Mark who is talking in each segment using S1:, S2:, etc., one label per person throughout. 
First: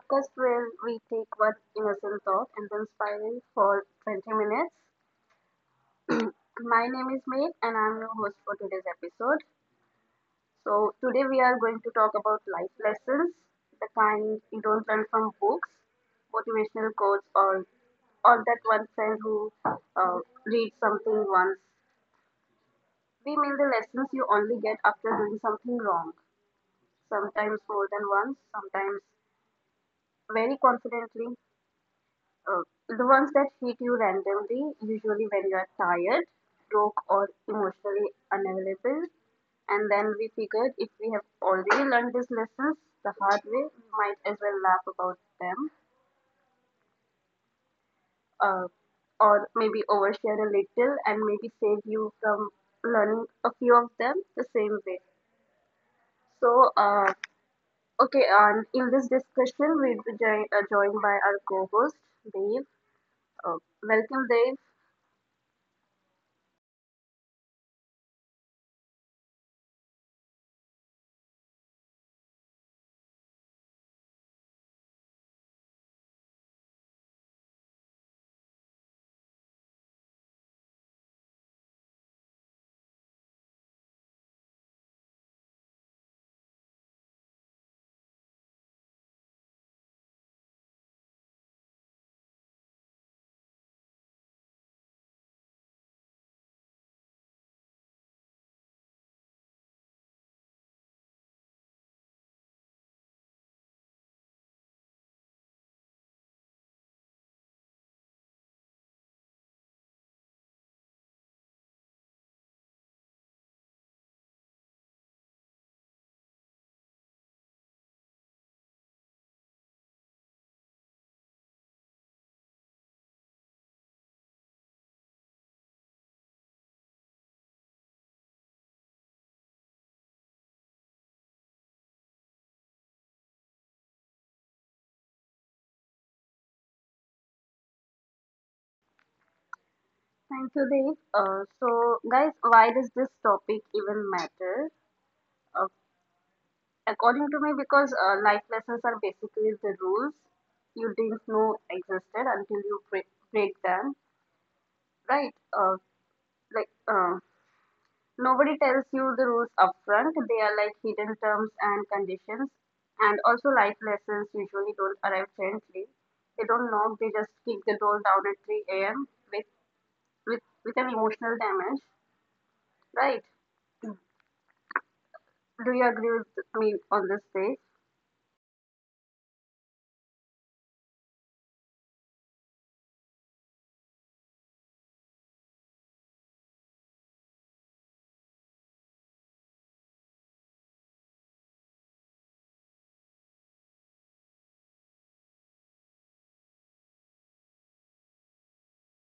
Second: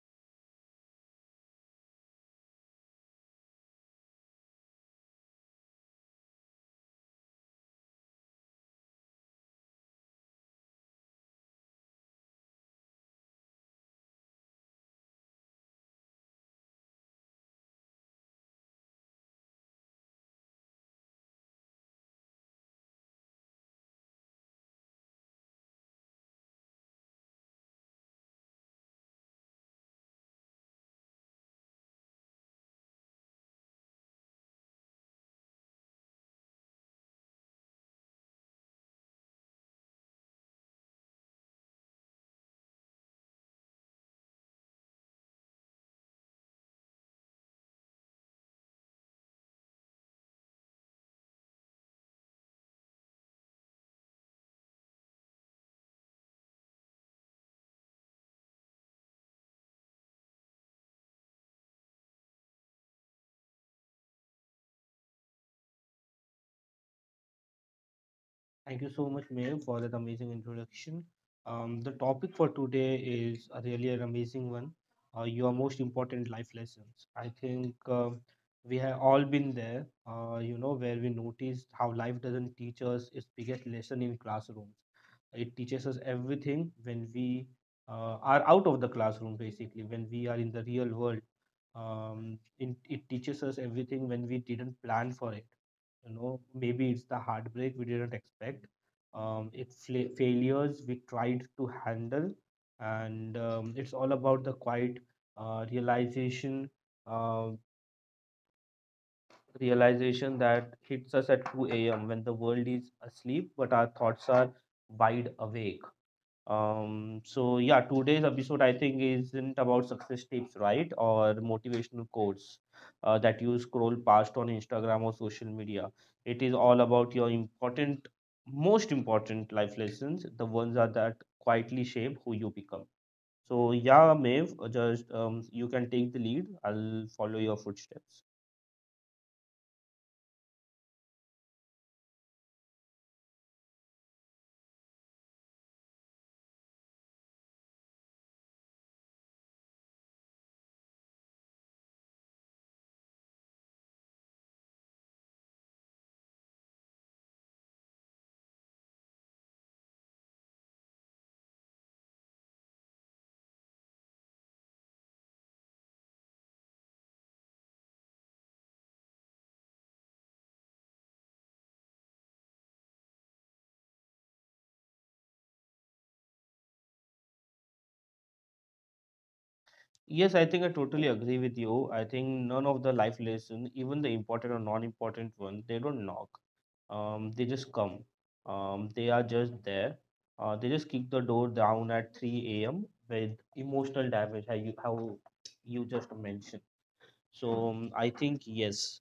S1: podcast where we take one innocent thought and then spiral for 20 minutes. My name is Meg and I'm your host for today's episode. So today we are going to talk about life lessons, the kind you don't learn from books, motivational quotes or that one friend who reads something once. We mean the lessons you only get after doing something wrong, sometimes more than once, sometimes very confidently. Uh, the ones that hit you randomly, usually when you are tired, broke, or emotionally unavailable. And then we figured if we have already learned these lessons the hard way, we might as well laugh about them, uh, or maybe overshare a little and maybe save you from learning a few of them the same way. So, okay, and in this discussion, we'll be joined by our co host, Dave. Uh, welcome, Dave.
S2: Thank you so much, Mayor, for that amazing introduction. The topic for today is a really an amazing one. Your most important life lessons. I think we have all been there. You know, where we noticed how life doesn't teach us its biggest lesson in classrooms. It teaches us everything when we are out of the classroom, basically when we are in the real world. It teaches us everything when we didn't plan for it. Maybe it's the heartbreak we didn't expect, failures we tried to handle, and it's all about the quiet uh, realization uh, realization that hits us at 2 a.m. when the world is asleep but our thoughts are wide awake. So yeah, today's episode, I think, isn't about success tips, right? Or motivational quotes that you scroll past on Instagram or social media. It is all about your important, most important life lessons, the ones are that quietly shape who you become. So yeah, Maeve, just you can take the lead. I'll follow your footsteps.
S1: Thank you, Dave. So, guys, why does this topic even matter? Uh, according to me, because life lessons are basically the rules you didn't know existed until you break them, right? Like, uh, nobody tells you the rules upfront, they are like hidden terms and conditions. And also, life lessons usually don't arrive gently. They don't knock, they just kick the door down at 3 a.m. with, with, with an emotional damage, right? Do you agree with me on this, Dave?
S2: Yes, I think I totally agree with you. I think none of the life lessons, even the important or non-important ones, they don't knock. They just come. They are just there. They just kick the door down at 3 a.m. with emotional damage, how you just mentioned. So I think yes.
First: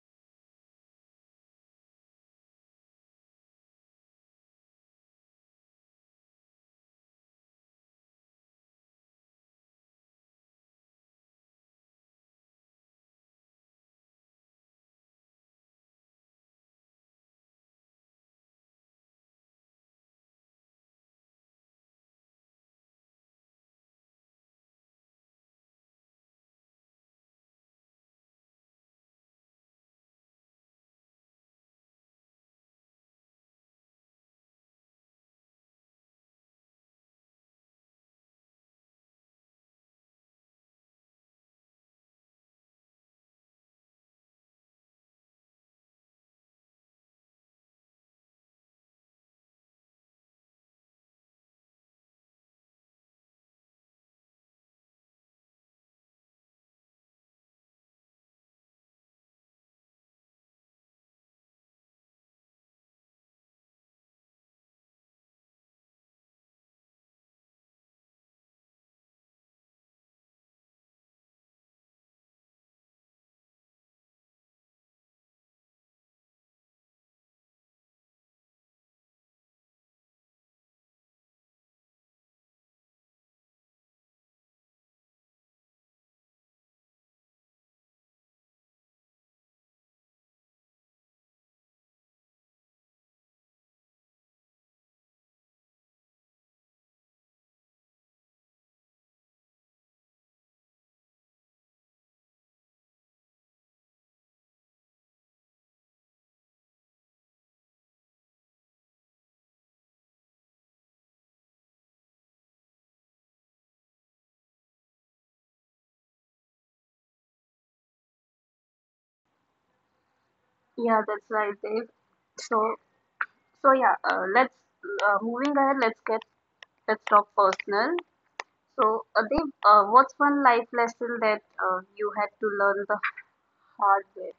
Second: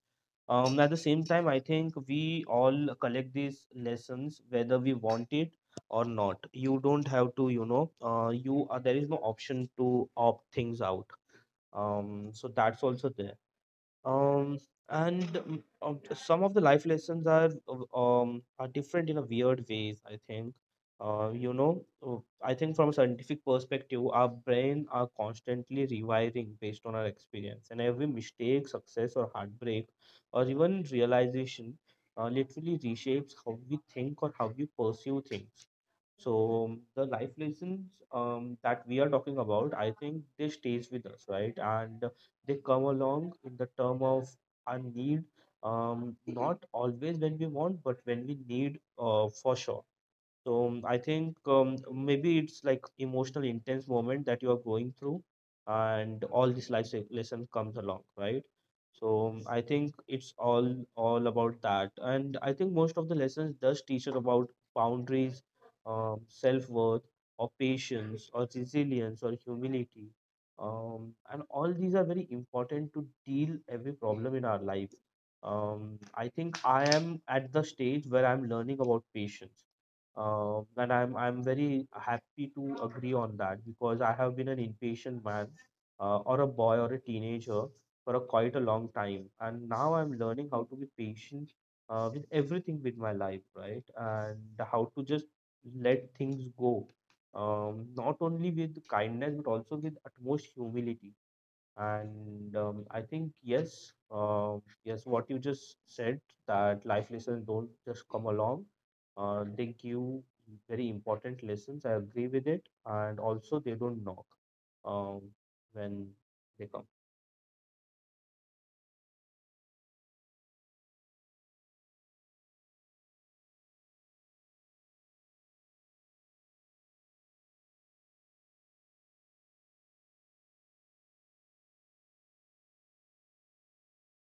S2: At the same time, I think we all collect these lessons whether we want it or not. You don't have to, you know, you there is no option to opt things out. So that's also there. Um, and Some of the life lessons are different in a weird ways, I think. Uh, you know, uh, I think from a scientific perspective, our brain are constantly rewiring based on our experience, and every mistake, success, or heartbreak, or even realization, literally reshapes how we think or how we pursue things. So the life lessons that we are talking about, I think they stays with us, right? And they come along in the term of our need, not always when we want, but when we need, for sure. So I think maybe it's like emotional intense moment that you are going through, and all these lesson comes along, right? So I think it's all about that, and I think most of the lessons does teach us about boundaries, self worth, or patience, or resilience, or humility, and all these are very important to deal every problem in our life. Um, I think I am at the stage where I'm learning about patience, and I'm very happy to agree on that because I have been an impatient man, or a boy or a teenager for a quite a long time, and now I'm learning how to be patient with everything with my life, right? And how to just let things go, not only with kindness but also with utmost humility. And I think yes, yes, what you just said, that life lessons don't just come along. They give very important lessons. I agree with it, and also they don't knock, um, when they come.
S1: Yeah, that's right, Dave. So, so yeah, let's moving ahead. Let's talk personal. So, Dave, what's one life lesson that you had to learn the hard way?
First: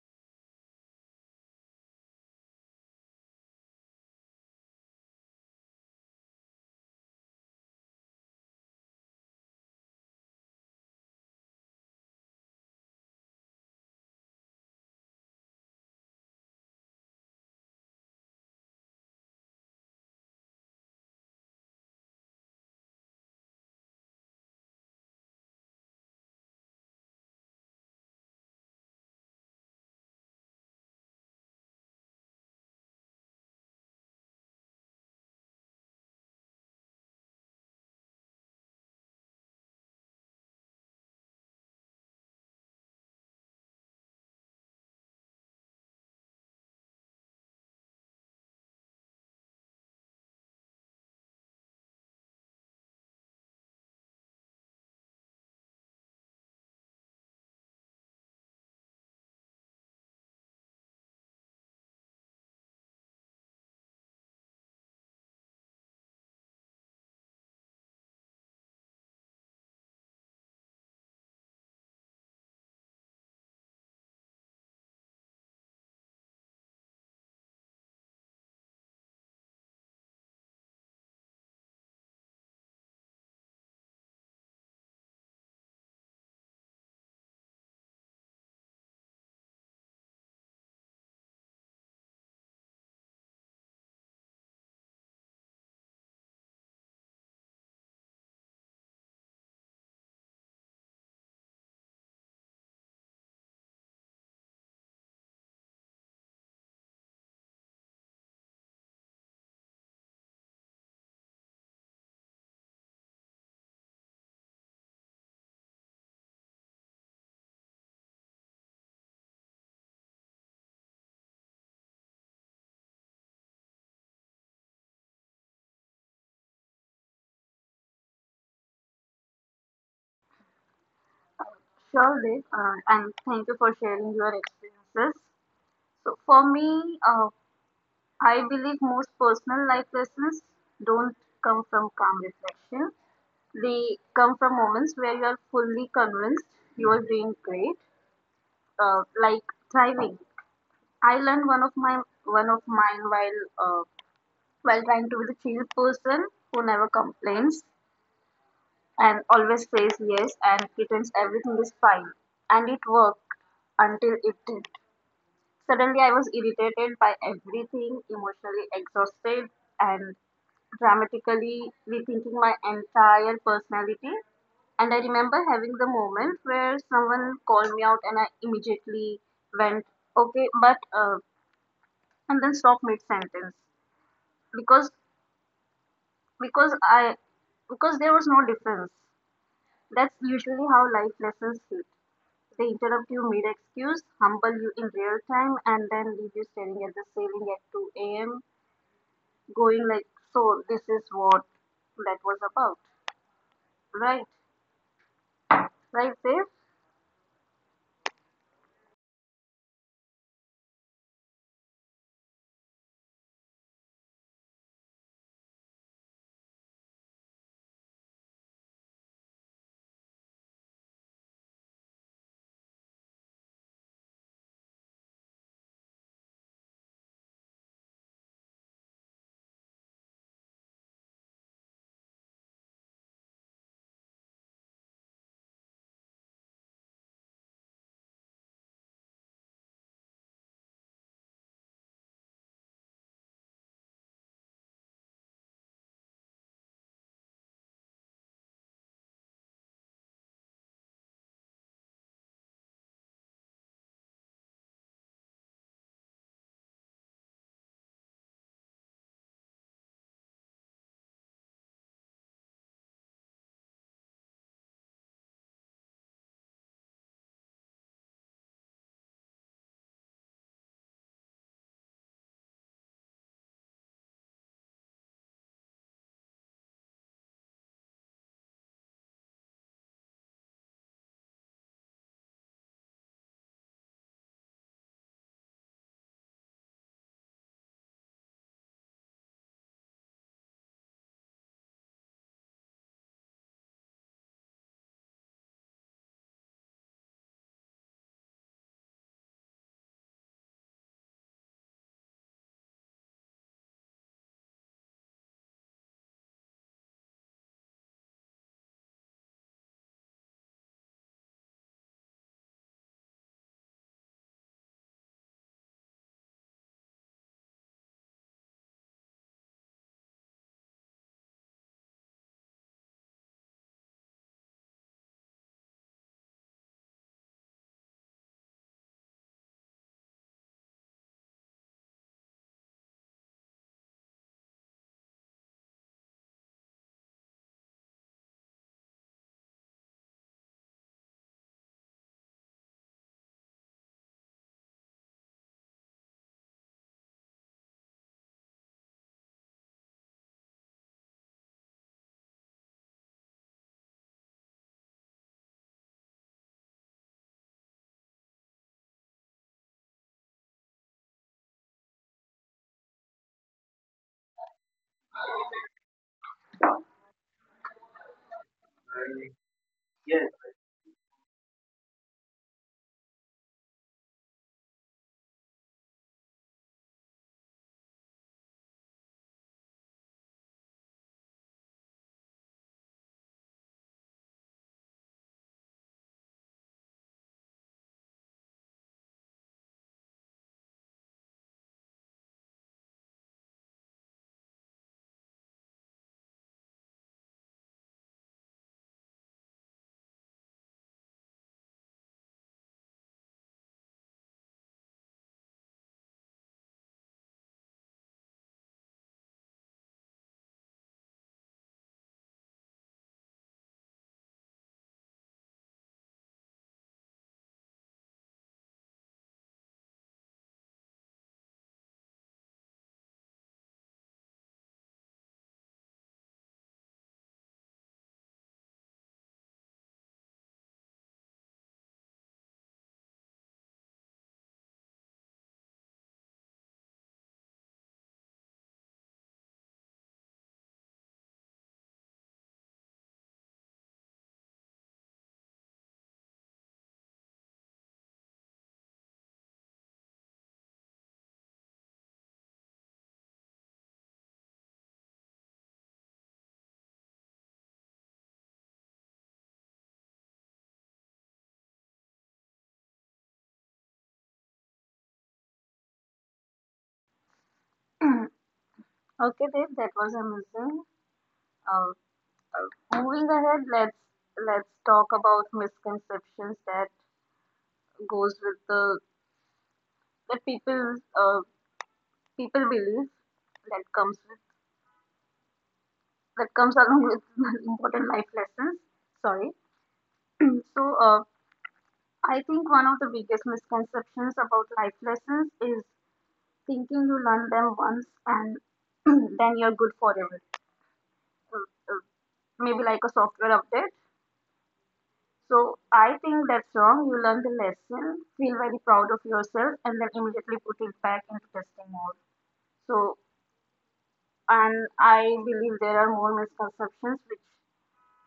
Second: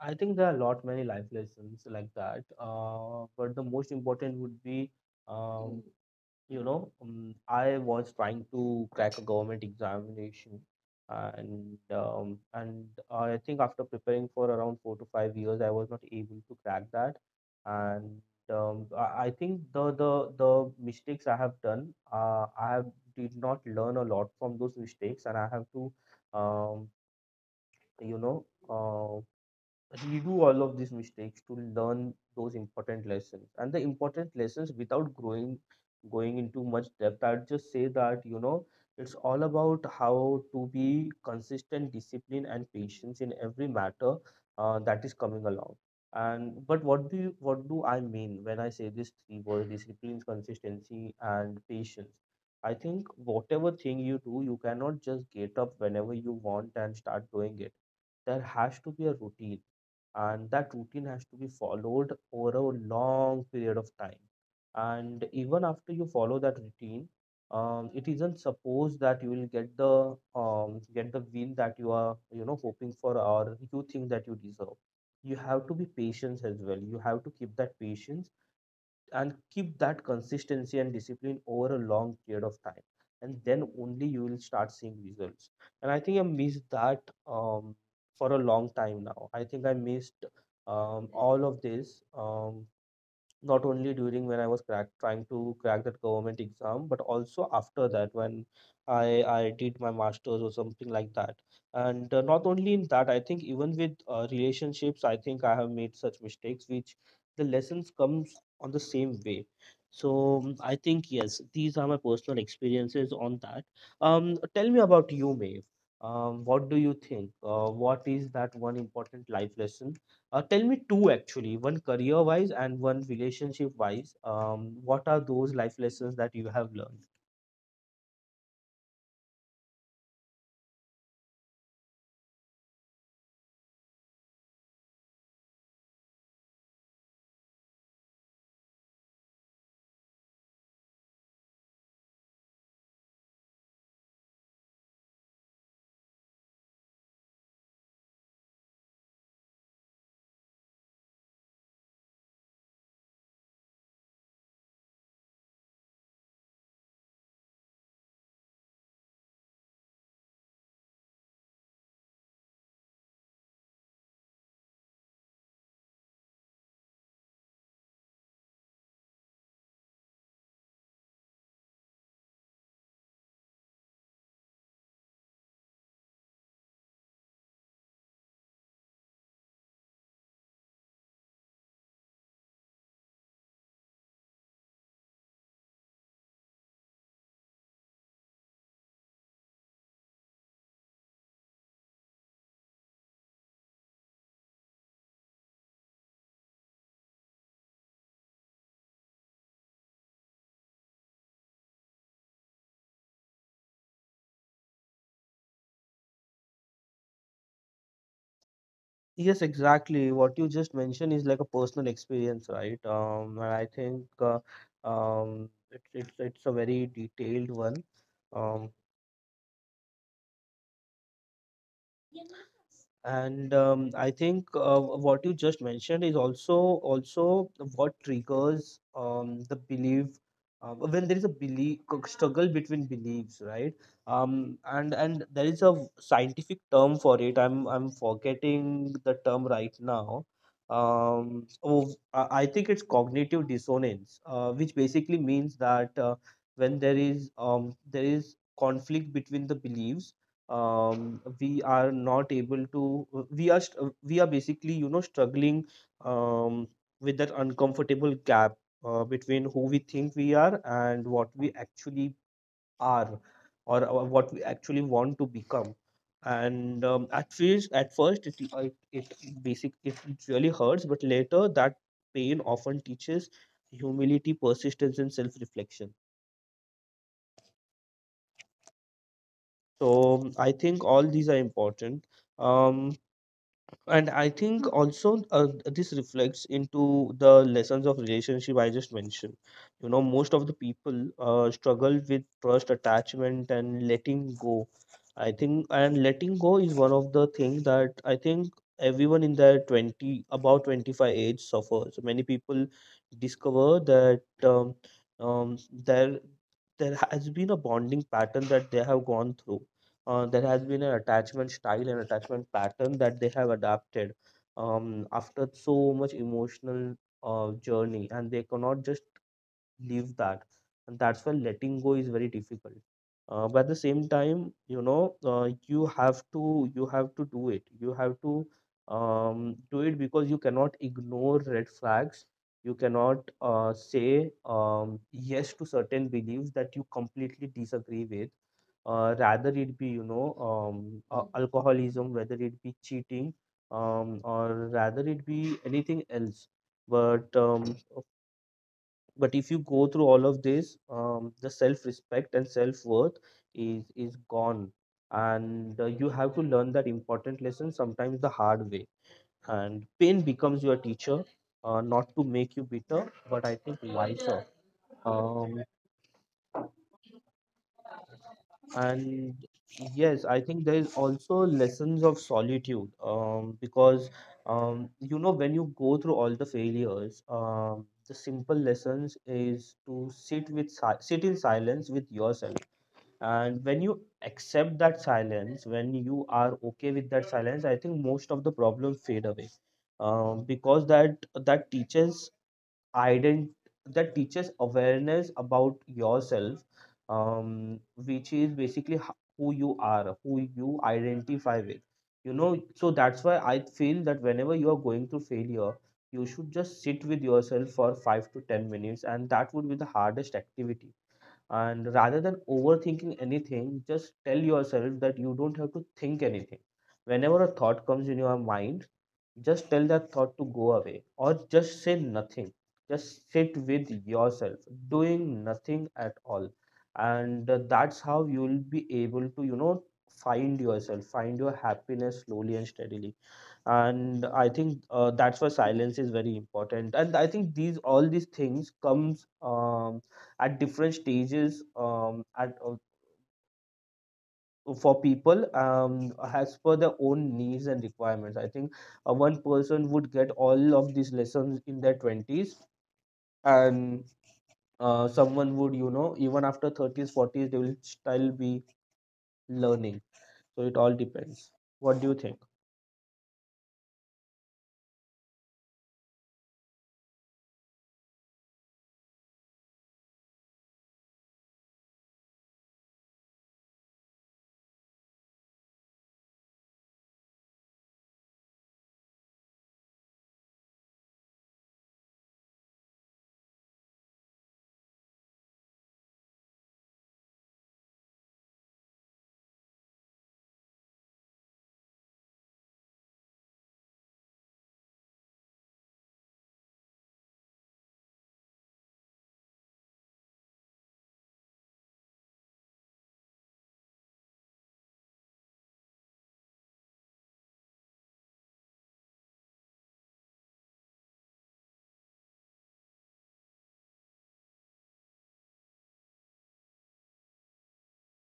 S2: I think there are a lot many life lessons like that. But the most important would be, um, I was trying to crack a government examination, and I think after preparing for around 4 to 5 years, I was not able to crack that. And I think the mistakes I have done, I have did not learn a lot from those mistakes, and I have to, um, you know, uh, we do all of these mistakes to learn those important lessons and the important lessons without growing going into much depth. I'd just say that it's all about how to be consistent, discipline, and patience in every matter that is coming along. And but what do I mean when I say these three words: discipline, consistency, and patience? I think whatever thing you do, you cannot just get up whenever you want and start doing it. There has to be a routine, and that routine has to be followed over a long period of time. And even after you follow that routine, it isn't supposed that you will get the win that you are hoping for, or you think that you deserve. You have to be patient as well. You have to keep that patience and keep that consistency and discipline over a long period of time, and then only you will start seeing results. And I think I missed that um, for a long time. Now I think I missed all of this, not only during when I was trying to crack that government exam, but also after that when I did my masters or something like that. And not only in that, I think even with relationships, I think I have made such mistakes, which the lessons comes on the same way. So I think yes, these are my personal experiences on that. Tell me about you, Maeve. What do you think? What is that one important life lesson? Tell me two, actually, one career wise and one relationship wise. What are those life lessons that you have learned?
S1: Sure, Dave, and thank you for sharing your experiences. So, for me, I believe most personal life lessons don't come from calm reflection. They come from moments where you are fully convinced you are doing great, like thriving. I learned one of mine while trying to be the chill person who never complains and always says yes and pretends everything is fine. And it worked until it did. Suddenly, I was irritated by everything, emotionally exhausted, and dramatically rethinking my entire personality. And I remember having the moment where someone called me out, and I immediately went, "Okay, but," and then stopped mid sentence because because I because there was no difference. That's usually how life lessons hit. They interrupt you mid excuse, humble you in real time, and then leave you staring at the ceiling at 2 a.m., going like, "So, this is what that was about." Right? Right, Dave?
S2: Yes, exactly. What you just mentioned is like a personal experience, right? And I think, it's a very detailed one. Um, And I think what you just mentioned is also what triggers the belief, when there is a belief struggle between beliefs, right? And there is a scientific term for it. I'm forgetting the term right now. Oh, I think it's cognitive dissonance, which basically means that when there is conflict between the beliefs, we are not able to, we are basically struggling um, with that uncomfortable gap, between who we think we are and what we actually are, or what we actually want to become. And at first it really hurts, but later that pain often teaches humility, persistence, and self reflection so I think all these are important. um and I think also, this reflects into the lessons of relationship I just mentioned. You know, most of the people struggle with trust, attachment, and letting go. I think, and letting go is one of the things that I think everyone in their 20, about 25 age suffers. Many people discover that their there has been a bonding pattern that they have gone through, there has been an attachment style and attachment pattern that they have adapted after so much emotional journey, and they cannot just leave that. And that's why letting go is very difficult. But at the same time, you know, you have to do it. You have to, do it because you cannot ignore red flags. You cannot say yes to certain beliefs that you completely disagree with, rather it be alcoholism, whether it be cheating, or rather it be anything else. But um, but if you go through all of this, the self respect and self worth is gone. And you have to learn that important lesson sometimes the hard way, and pain becomes your teacher, not to make you bitter but I think wiser. And
S1: Yes.
S2: yes, I think there is also lessons of solitude, because you know, when you go through all the failures, the simple lessons is to sit in silence with yourself. And when you accept that silence, when you are okay with that silence, I think most of the problems fade away. Because that teaches ident- that teaches awareness about yourself, which is basically who you are, who you identify with. You know, so that's why I feel that whenever you are going through failure, you should just sit with yourself for 5 to 10 minutes, and that would be the hardest activity. And rather than overthinking anything, just tell yourself that you don't have to think anything. Whenever a thought comes in your mind, just tell that thought to go away or just say nothing. Just sit with yourself, doing nothing at all. And that's how you will be able to find yourself, find your happiness slowly and steadily. And I think that's why silence is very important. And I think these all these things comes at different stages, at for people, as per their own needs and requirements, I think. One person would get all of these lessons in their 20s, and someone would, even after 30s 40s they will still be learning. So it all depends. What do you think?
S1: Okay, Dave, that was amazing. Uh, moving ahead, let's talk about misconceptions that goes with the that people people believe that comes with that comes along with important life lessons. Sorry. So, I think one of the biggest misconceptions about life lessons is thinking you learn them once and then you're good forever. Uh, uh, Maybe like a software update. So, I think that's wrong. You learn the lesson, feel very proud of yourself, and then immediately put it back into testing mode. So, and I believe there are more misconceptions which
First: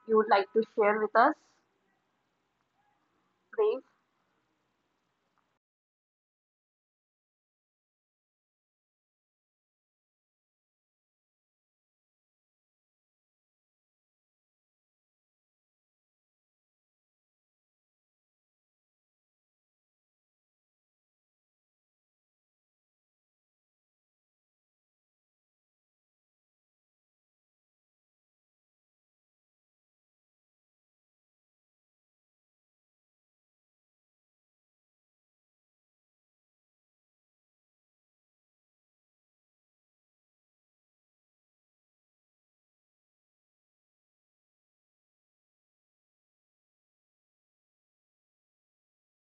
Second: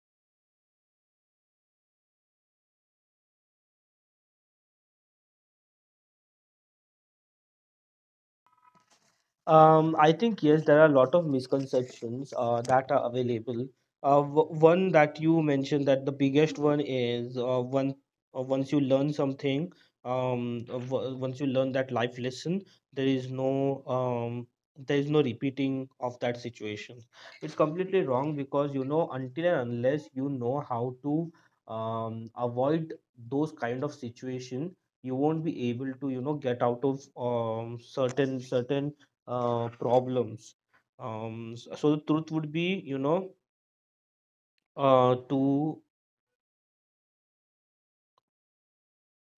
S1: you would like to share with us, Dave.
S2: I think yes, there are a lot of misconceptions that are available. One that you mentioned, that the biggest one is, one once you learn something, once you learn that life lesson, there is no um, there is no repeating of that situation. It's completely wrong, because until and unless you know how to avoid those kind of situation, you won't be able to, get out of certain problems. So the truth would be, to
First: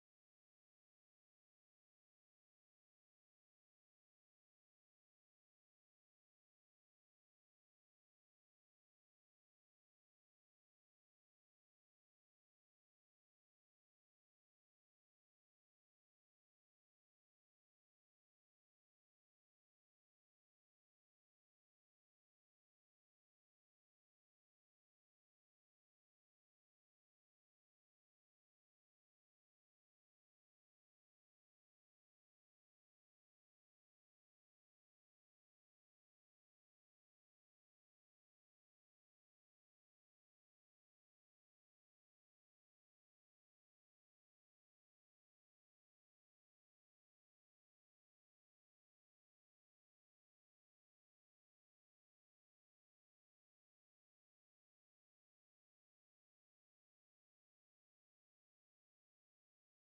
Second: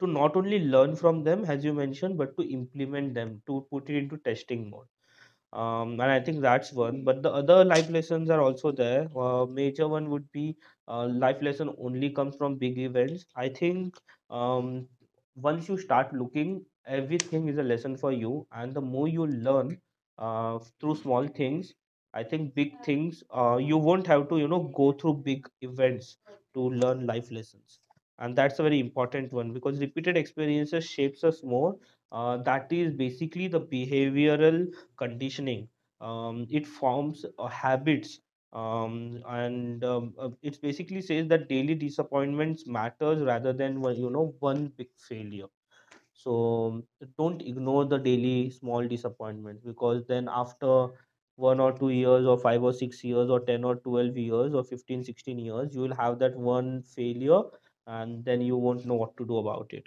S2: not only learn from them, as you mentioned, but to implement them, to put it into testing mode. And I think that's one. But the other life lessons are also there. Major one would be, life lesson only comes from big events. I think, um, once you start looking, everything is a lesson for you. And the more you learn, through small things, I think big things, you won't have to, go through big events to learn life lessons. And that's a very important one, because repeated experiences shapes us more. That is basically the behavioral conditioning. It forms habits, and it basically says that daily disappointments matters rather than one big failure. So, don't ignore the daily small disappointments, because then after 1 or 2 years, or 5 or 6 years, or 10 or 12 years, or 15 16 years, you will have that one failure, and then you won't know what to do about it.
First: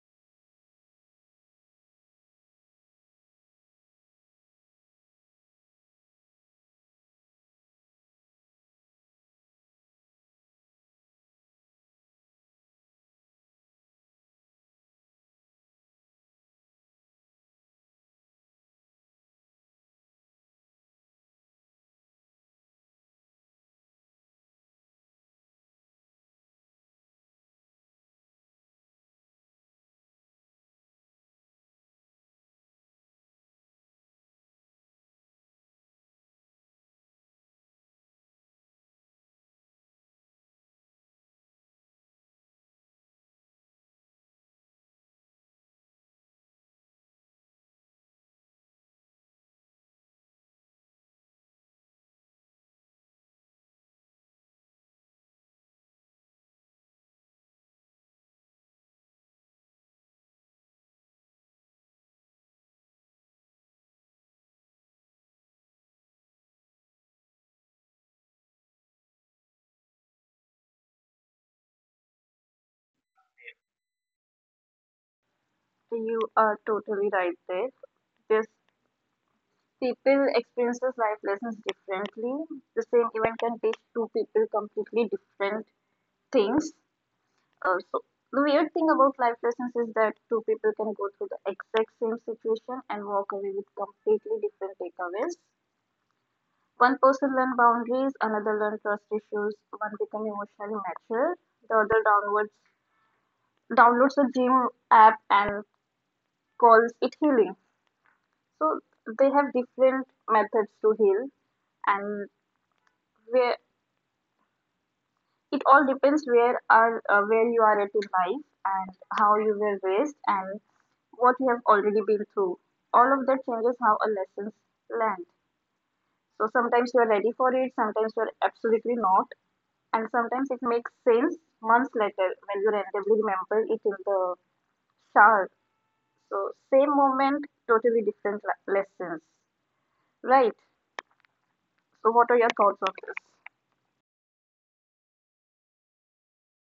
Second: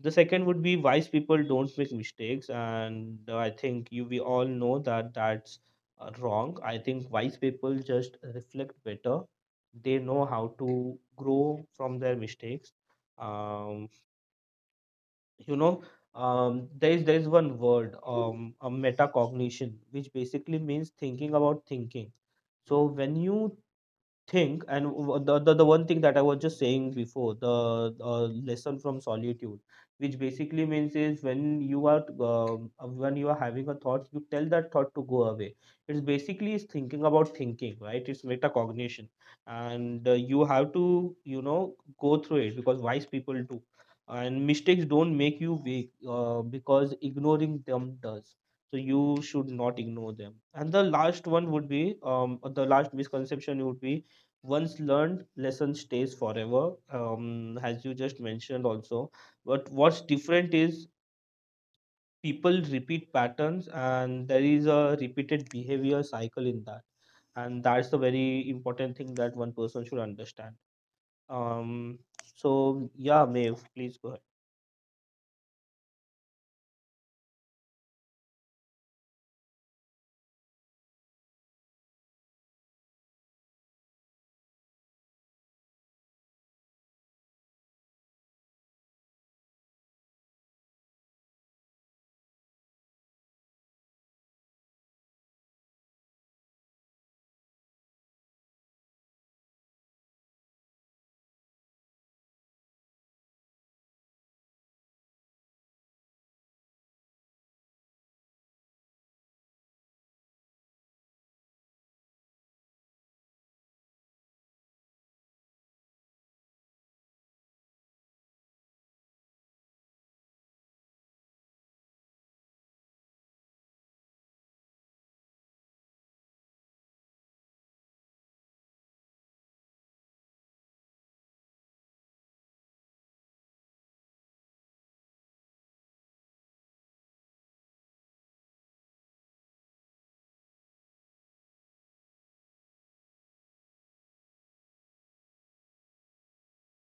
S2: The second would be, wise people don't make mistakes, and I think you we all know that that's wrong. I think wise people just reflect better. They know how to grow from their mistakes. um, you know there is one word, a metacognition, which basically means thinking about thinking. So when you think and the, the one thing that I was just saying before, the lesson from solitude, which basically means is, when you are having a thought, you tell that thought to go away. It's basically is thinking about thinking, right? It's metacognition. And you have to, you know go through it, because wise people do. And mistakes don't make you weak, because ignoring them does. So you should not ignore them. And the last one would be, the last misconception would be, once learned lesson stays forever, as you just mentioned also. But what's different is, people repeat patterns and there is a repeated behavior cycle in that. And that's a very important thing that one person should understand. um, so yeah, Maeve, please go ahead.
S1: You are totally right there. This people experiences life lessons differently. The same event can teach two people completely different things. So the weird thing about life lessons is that two people can go through the exact same situation and walk away with completely different takeaways. One person learned boundaries, another learned trust issues, one became emotionally mature, the other downwards downloads a gym app and calls it healing. So they have different methods to heal, and where it all depends where you are at in life and how you were raised and what you have already been through. All of that changes how a lessons land. So sometimes you are ready for it, sometimes you are absolutely not, and sometimes it makes sense months later when you randomly remember it in the shower. So same moment, totally different lessons, right? So what are your thoughts on this?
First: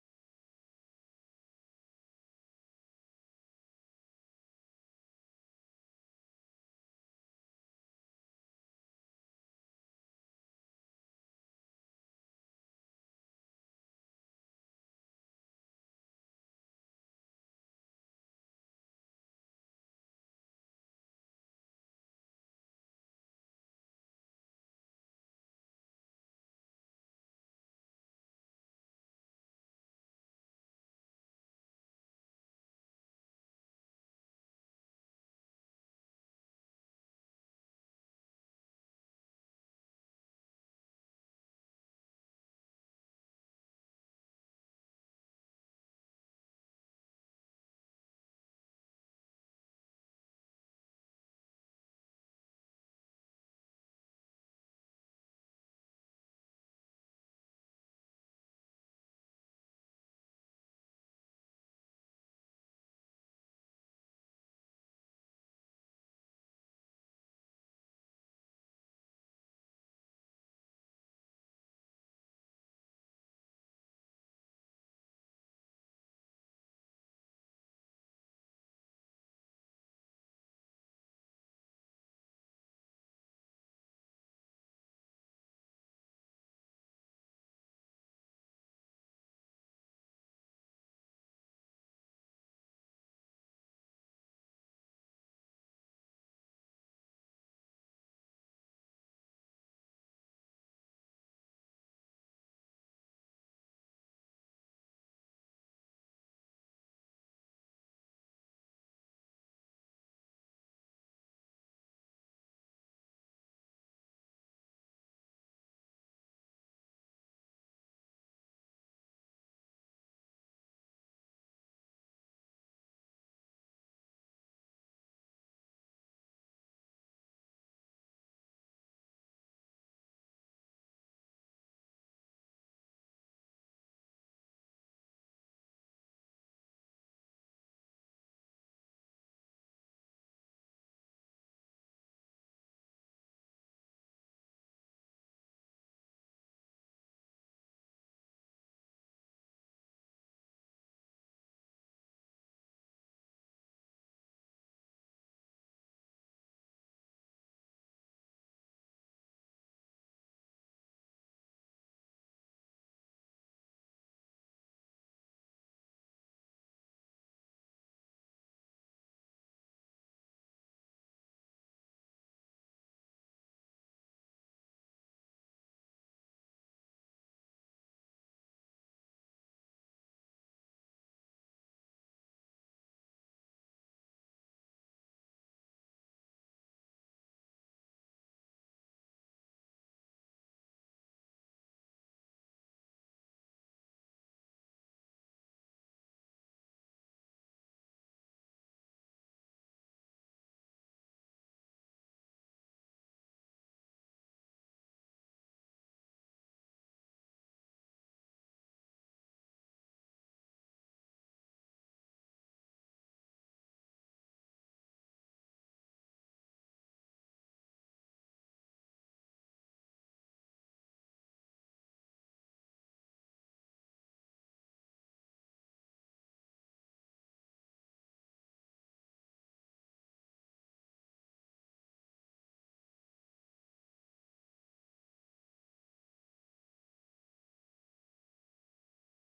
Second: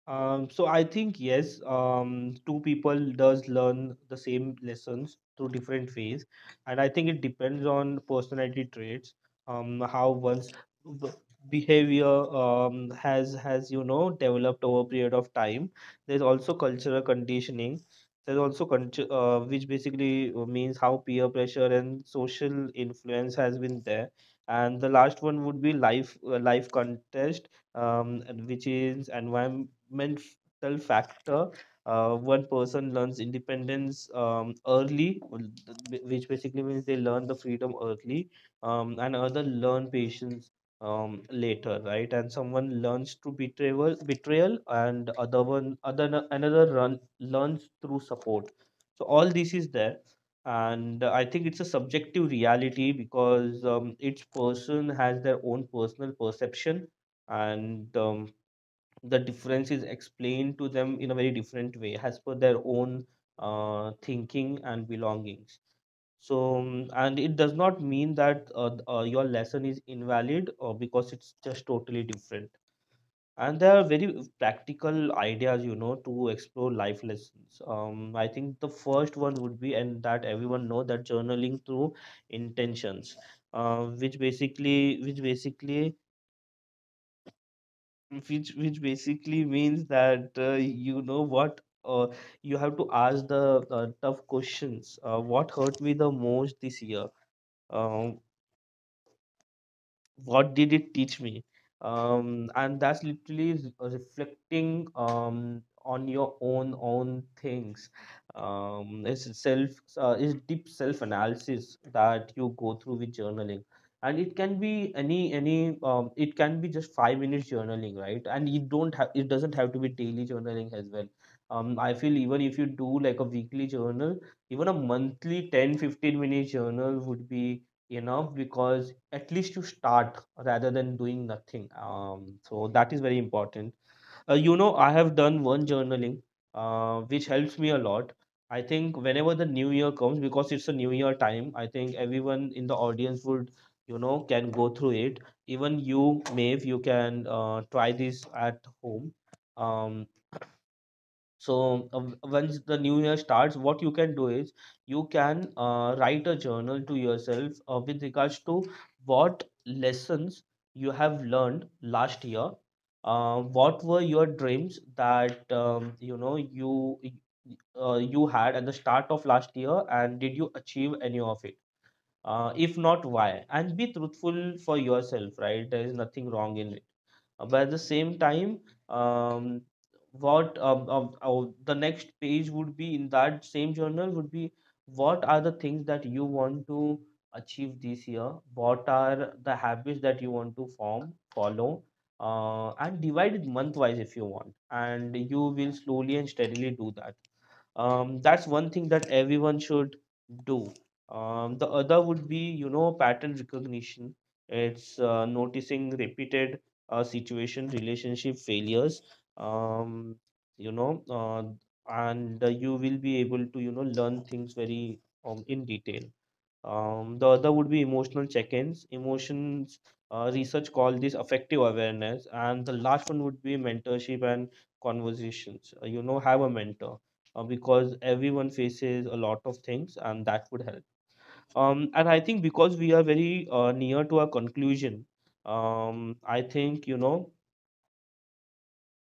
S2: So I think yes, two people does learn the same lessons through different ways, and I think it depends on personality traits, how one's b- behavior has developed over a period of time. There's also cultural conditioning. There's also culture, which basically means how peer pressure and social influence has been there. And the last one would be life context, and which is environmental factor. One person learns independence early, well, which basically means they learn the freedom early, and other learn patience later, right? And someone learns through betrayal, and other one, other another run learns through support. So all this is there, and I think it's a subjective reality, because each person has their own personal perception. And the difference is explained to them in a very different way, as per their own thinking and belongings. So and it does not mean that, your lesson is invalid, or because it's just totally different. And there are very practical ideas, to explore life lessons. I think the first one would be, and that everyone know, that journaling through intentions, which basically which basically which basically means that, what, you have to ask the tough questions. What hurt me the most this year? Um, what did it teach me? And that's literally reflecting on your own things. It's self, it's deep self analysis that you go through with journaling. And it can be any it can be just 5 minutes journaling, right? And you don't have it doesn't have to be daily journaling as well. I feel even if you do like a weekly journal, even a monthly 10 15 minute journal would be enough, because at least you start rather than doing nothing. So that is very important. I have done one journaling, which helps me a lot. I think whenever the new year comes, because it's a new year time, I think everyone in the audience would you know can go through it. Even you, Maeve, you can try this at home. um, so, once the new year starts, what you can do is, you can write a journal to yourself, with regards to what lessons you have learned last year. What were your dreams that, you had at the start of last year, and did you achieve any of it? If not, why? And be truthful for yourself, right? There is nothing wrong in, but at the same time, um, what the next page would be in that same journal would be, what are the things that you want to achieve this year? What are the habits that you want to form, follow? And divide it month wise if you want, and you will slowly and steadily do that. That's one thing that everyone should do. The other would be, pattern recognition. It's noticing repeated situation relationship failures. Um, you know and You will be able to, learn things very in detail. The other would be emotional check-ins. Emotions, research call this affective awareness. And the last one would be mentorship and conversations. Have a mentor, because everyone faces a lot of things, and that would help. And I think, because we are very near to our conclusion, I think, you know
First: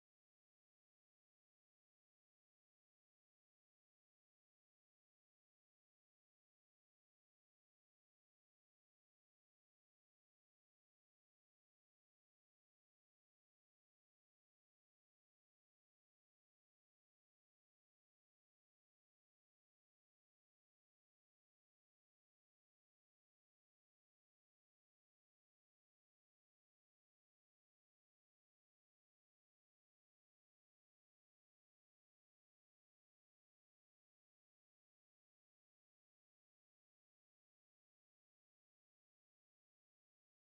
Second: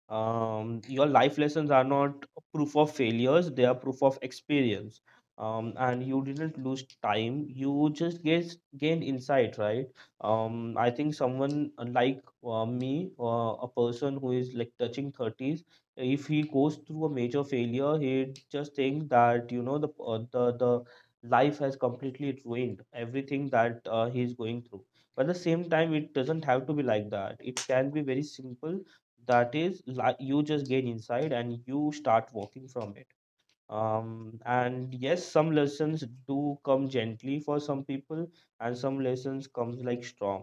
S2: um, your life lessons are not proof of failures, they are proof of experience. And you didn't lose time, you just get gained insight, right? I think someone like, me, a person who is like touching 30s, if he goes through a major failure, he just thinks that, the life has completely ruined everything that he is going through. But at the same time, it doesn't have to be like that. It can be very simple, that is like, you just gain insight and you start walking from it. And yes, some lessons do come gently for some people, and some lessons comes like storm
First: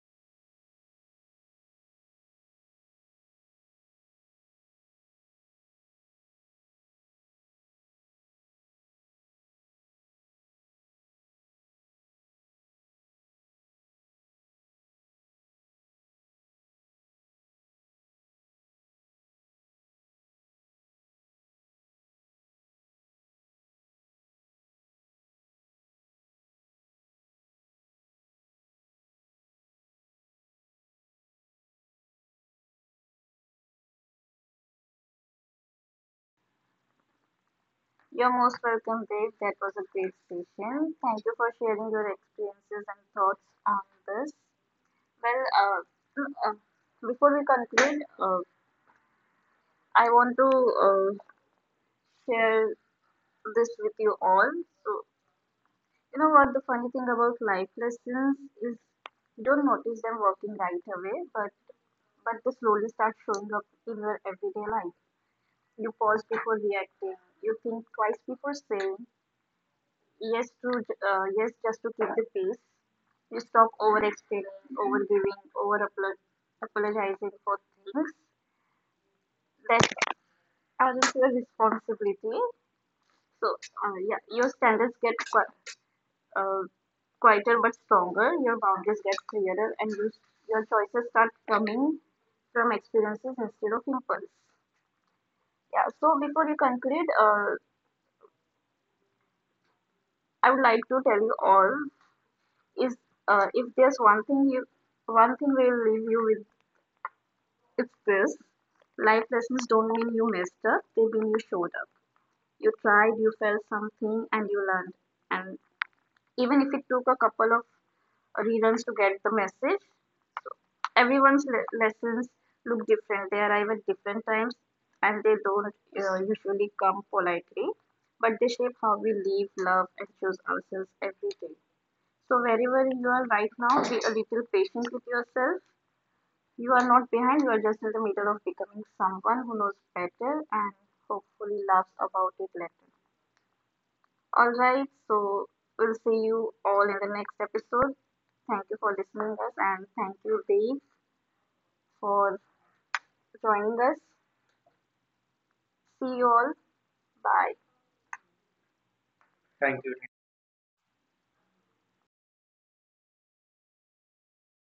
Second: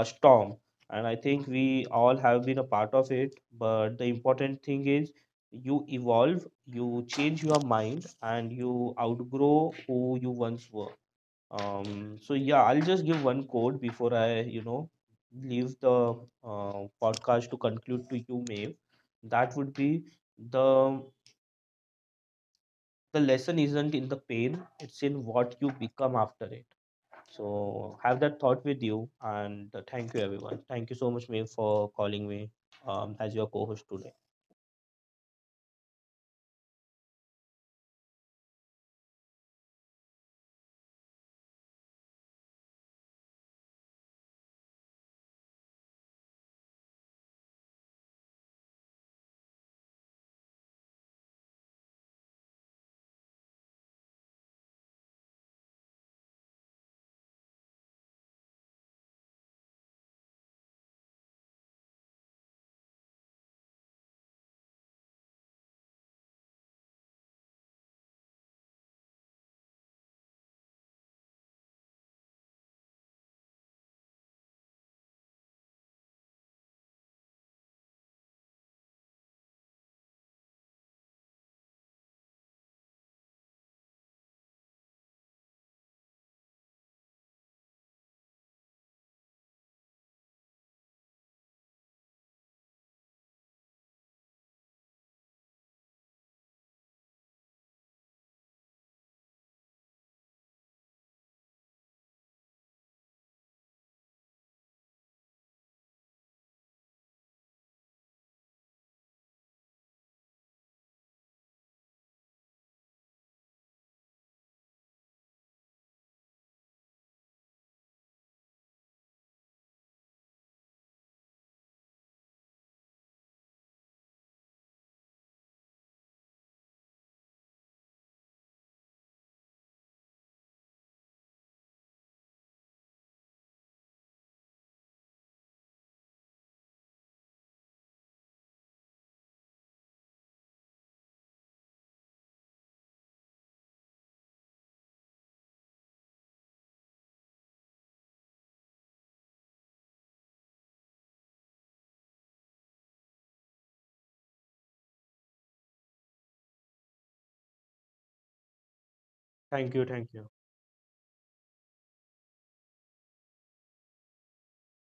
S2: a storm And I think we all have been a part of it. But the important thing is, you evolve, you change your mind, and you outgrow who you once were. So yeah, I'll just give one quote before I, leave the podcast to conclude to you, Maeve. That would be— the the lesson isn't in the pain; it's in what you become after it. So have that thought with you. And thank you, everyone. Thank you so much, Maeve, for calling me, as your co-host today.
S1: You're most welcome, Dave. That was a great session. Thank you for sharing your experiences and thoughts on this. Well, uh, mm, uh, before we conclude, I want to share this with you all. So, you know what the funny thing about life lessons is, you don't notice them working right away, but they slowly start showing up in your everyday life. You pause before reacting. You think twice before saying yes, to yes, just to keep the peace. You stop over explaining, over giving, apologizing for things that aren't your responsibility. So, yeah, your standards get qui- uh, quieter but stronger. Your boundaries get clearer, and your choices start coming from experiences instead of impulse. Yeah. So before you conclude, I would like to tell you all is if there's one thing will leave you with. If this, life lessons don't mean you messed up, they mean you showed up. You tried, you felt something, and you learned. And even if it took a couple of reruns to get the message, everyone's lessons look different. They arrive at different times and they don't usually come politely, but they shape how we live, love, and choose ourselves every day. So, wherever you are right now, be a little patient with yourself. You are not behind, you are just in the middle of becoming someone who knows better and hopefully laughs about it later. Alright, so we'll see you all in the next episode. Thank you for listening us and thank you Dave for joining us. See you all. Bye.
S2: Thank you,
S1: Thank you.
S2: thank you.